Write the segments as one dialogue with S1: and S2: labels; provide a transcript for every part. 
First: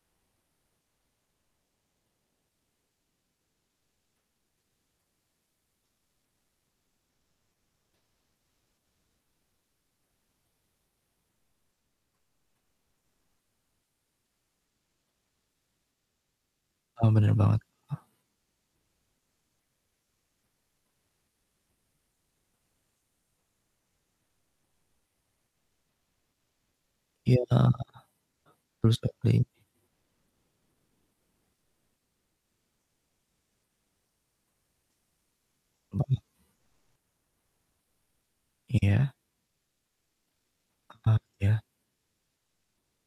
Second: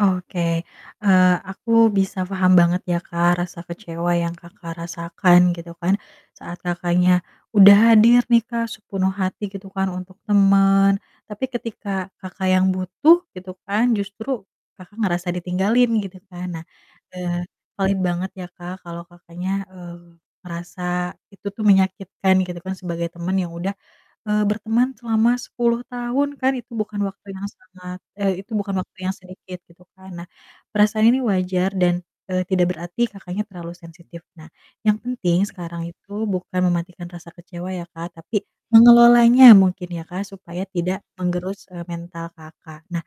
S1: Oke, eee, aku bisa paham banget ya, Kak, rasa kecewa yang Kakak rasakan, gitu kan, saat Kakaknya udah hadir nih, Kak, sepenuh hati, gitu kan, untuk temen, tapi ketika Kakak yang butuh, gitu kan, justru Kakak ngerasa ditinggalin, gitu kan. Nah,
S2: Eee, bener
S1: eee,
S2: banget.
S1: paling banget ya, Kak, kalau Kakaknya, eee, ngerasa itu tuh menyakitkan, gitu kan, sebagai teman yang udah, eee, berteman selama 10 tahun kan, itu bukan waktu
S2: Iya.
S1: yang sangat eh, itu bukan
S2: Terus
S1: waktu yang
S2: [unintelligible]
S1: sedikit, gitu kan. Nah, perasaan ini wajar dan, eee, tidak berarti Kakaknya terlalu sensitif. Nah, yang penting sekarang itu
S2: Mhm.
S1: bukan mematikan rasa kecewa ya, Kak, tapi
S2: Iya.
S1: mengelolanya mungkin ya, Kak, supaya tidak
S2: Eee, ya.
S1: menggerus, eee, mental Kakak. Nah,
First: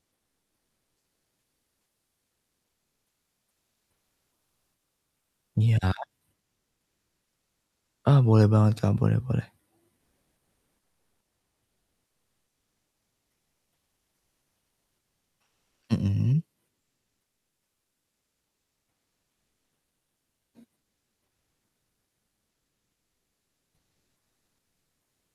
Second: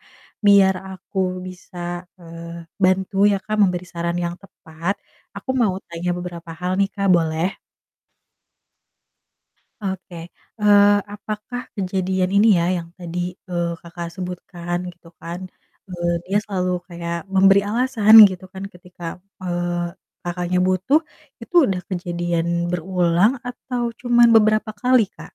S1: biar aku bisa, eee, bantu ya, Kak, memberi saran yang tepat, aku mau
S2: Iya.
S1: tanya beberapa hal nih, Kak, boleh?
S2: Ah, boleh banget, Kak, boleh boleh.
S1: Oke. Eee, apakah kejadian ini ya, yang tadi, eee, Kakak sebutkan gitu kan, eee, dia
S2: Mhm.
S1: selalu kayak memberi alasan gitu kan ketika, eee, Kakaknya butuh, itu udah kejadian berulang atau cuman beberapa kali, Kak?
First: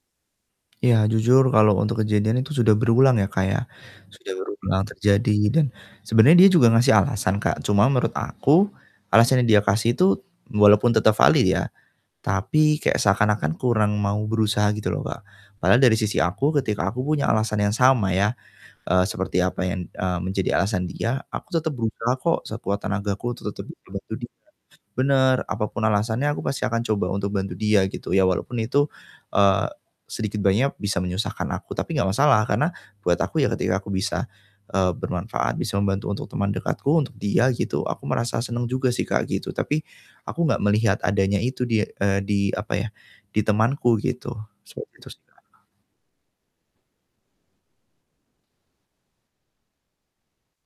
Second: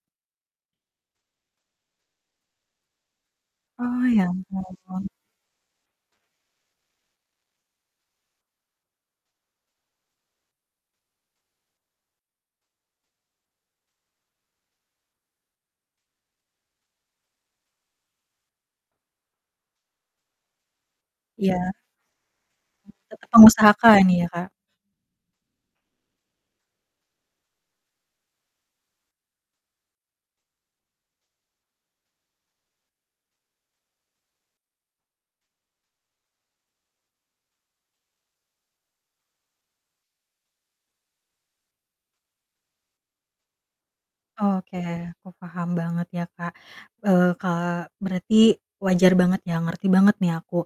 S2: Ya, jujur, kalau untuk kejadian itu sudah berulang ya, Kak, ya.
S1: Oh, ya
S2: Sudah
S1: ampun.
S2: berulang terjadi dan sebenernya dia juga ngasih alasan, Kak, cuma menurut aku, alasan yang dia kasih itu walaupun tetep valid ya, tapi kayak seakan-akan kurang mau berusaha gitu loh, Kak. Padahal dari sisi aku ketika aku punya alasan yang sama ya, eee, seperti apa yang, eee, menjadi alasan dia, aku tetep
S1: Iya.
S2: berusaha kok sekuat
S1: M tetap
S2: tenagaku untuk tetep
S1: mengusahakan
S2: ngebantu
S1: ya,
S2: dia.
S1: Kak.
S2: Bener, apapun alasannya aku pasti akan coba untuk bantu dia, gitu, ya walaupun itu, eee, sedikit banyak bisa menyusahkan aku, tapi nggak masalah, karena buat aku ya ketika aku bisa, eee, bermanfaat, bisa membantu untuk teman dekatku, untuk dia gitu, aku merasa seneng juga sih, Kak, gitu, tapi aku nggak melihat adanya itu di eee, di, apa ya, di temanku gitu.
S1: Oke,
S2: Seperti itu sih,
S1: aku
S2: Kak.
S1: paham banget ya, Kak. Eee, Kak, berarti wajar banget ya, ngerti banget nih aku,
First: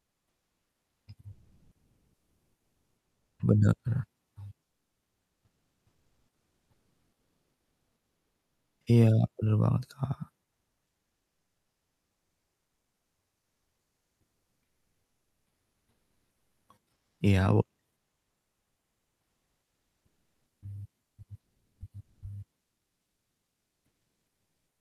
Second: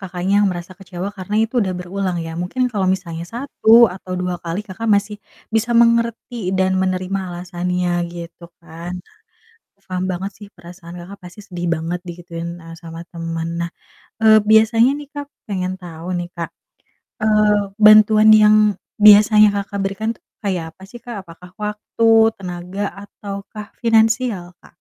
S1: Kakaknya yang merasa kecewa karena itu udah berulang ya, mungkin kalau misalnya
S2: Bener,
S1: 1
S2: Kak.
S1: atau 2 kali, Kakak masih bisa mengerti dan menerima alasannya gitu kan.
S2: Iya,
S1: Nah,
S2: bener banget,
S1: paham
S2: Kak.
S1: banget sih perasaan Kakak pasti sedih banget digituin, eee, sama temen. Nah, eee, biasanya nih, Kak, pengen tahu nih, Kak,
S2: Iya,
S1: eee,
S2: wu
S1: bantuan yang biasanya Kakak berikan tuh kayak apa sih, Kak? Apakah waktu, tenaga, ataukah finansial, Kak?